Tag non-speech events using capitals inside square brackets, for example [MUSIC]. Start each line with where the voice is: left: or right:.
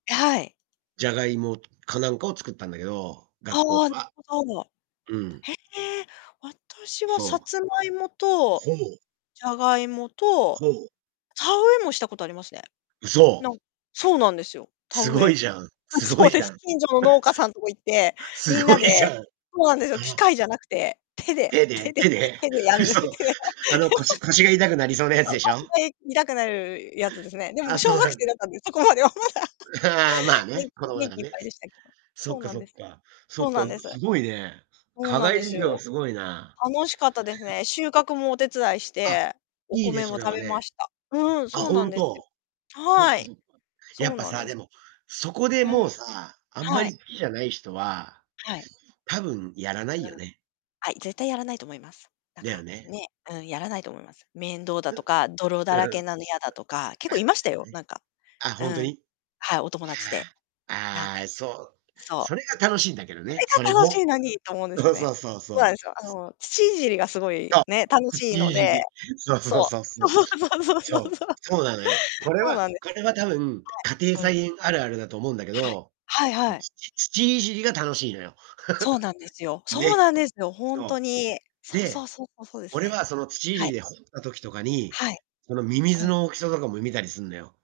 left: え、はい。
right: ジャガイモつかなんかを作ったんだけど、
left: ああ、
right: 学校で
left: なる
right: は。
left: ほど。
right: うん。
left: へえ、私はさ
right: そう。
left: つまいもと、
right: ほお。
left: じゃがいもと、
right: ほお。
left: 田植えもしたことありますね。
right: うそ。
left: なんそうなんですよ、田
right: す
left: 植
right: ごい
left: え。
right: じゃん、
left: うん、
right: すご
left: そ
right: い
left: うで
right: じゃ
left: す。
right: ん。
left: 近所の農家さんとこ行って、み
right: す
left: ん
right: ご
left: な
right: いじゃ
left: で
right: ん。
left: そうなんですよ、機
right: [UNINTELLIGIBLE]
left: 械じゃなくて、手で、
right: 手
left: 手
right: で？
left: で、
right: 手で？
left: 手でやるって。
right: 嘘、あの、腰腰が痛くなりそう
left: [LAUGHS] す
right: なやつでしょ？
left: ごい手い痛くなるやつですね。でも
right: あ、
left: 小
right: そう
left: 学
right: なん
left: 生
right: だ。
left: だったんで、そこまでは。[LAUGHS]
right: ああ、まあね、
left: 元気
right: 子供だ
left: 元
right: かん
left: 気いっ
right: ね。
left: ぱいでしたけど。
right: そっ
left: そう
right: か。
left: なん
right: そっ
left: で
right: か
left: す
right: そ
left: よ。
right: っか。そ
left: そ
right: っ
left: う
right: か、
left: な
right: う
left: んです。
right: すごいね。
left: そう
right: 課
left: なん
right: 外
left: です
right: 授業
left: よ。
right: すごいな。
left: 楽しかったです
right: [CHUCKLES]
left: ね。収穫もお手伝いし
right: あ、
left: て、お
right: いいね、
left: 米
right: そ
left: も
right: れ
left: 食
right: は
left: べま
right: ね。
left: した。うん、
right: あ、
left: そうなん
right: 本
left: ですよ。
right: 当？そっ
left: は
right: か
left: い。
right: そっか。
left: そ
right: やっ
left: う
right: ぱ
left: なん
right: さあ、
left: です。
right: でも、そこで
left: う
right: も
left: ん。
right: うさあ、あんま
left: はい。
right: り好きじゃない人は
left: はい。
right: 多分やらない
left: う
right: よ
left: ん。
right: ね。
left: はい、絶対やらないと思います。なんか、
right: だよね。
left: ね。うん、やらないと思います。面倒だ
right: ふん。
left: とか、泥だ
right: う
left: ら
right: ー
left: け
right: ん。
left: なの嫌だとか、結
right: あ、
left: 構いました
right: そう
left: よ。
right: やね。
left: なんか
right: あ、
left: う
right: 本当
left: ん。
right: に？い
left: はい、お友達で。
right: や、
left: なんか
right: ああ、そう、
left: そ
right: そ
left: う。
right: れが楽しいんだけどね、そ
left: そ
right: れ
left: れが楽し
right: も。
left: いのにと思うんですよ
right: そう
left: ね。
right: そうそう
left: そう
right: そ
left: なん
right: う。
left: ですよ、あの、土いじりがすごい、
right: そう。
left: ね、楽しい
right: 土
left: の
right: いじ
left: で。
right: り。そうそう
left: そ
right: そうそ
left: う。
right: う。
left: そうそうそうそう
right: そう。
left: そう。
right: そうなのよ。これ
left: そう
right: は
left: なんです。
right: これは多分、家庭
left: はい。うん。
right: 菜園あるあるだと思うんだけ
left: はい。
right: ど、
left: はいはい。
right: 土土いじりが楽しいのよ。
left: そうなんですよ。
right: [LAUGHS]
left: そう
right: ね、
left: なんですよ、本当
right: そ
left: に。
right: う。
left: そうそう
right: で、
left: そうそう、そうです
right: 俺
left: ね。
right: は、その、土い
left: は
right: じり
left: い。
right: で掘った時とかに、
left: はい。
right: その、ミミ
left: う
right: ズ
left: ん。
right: の大きさとかも見たりすんのよ。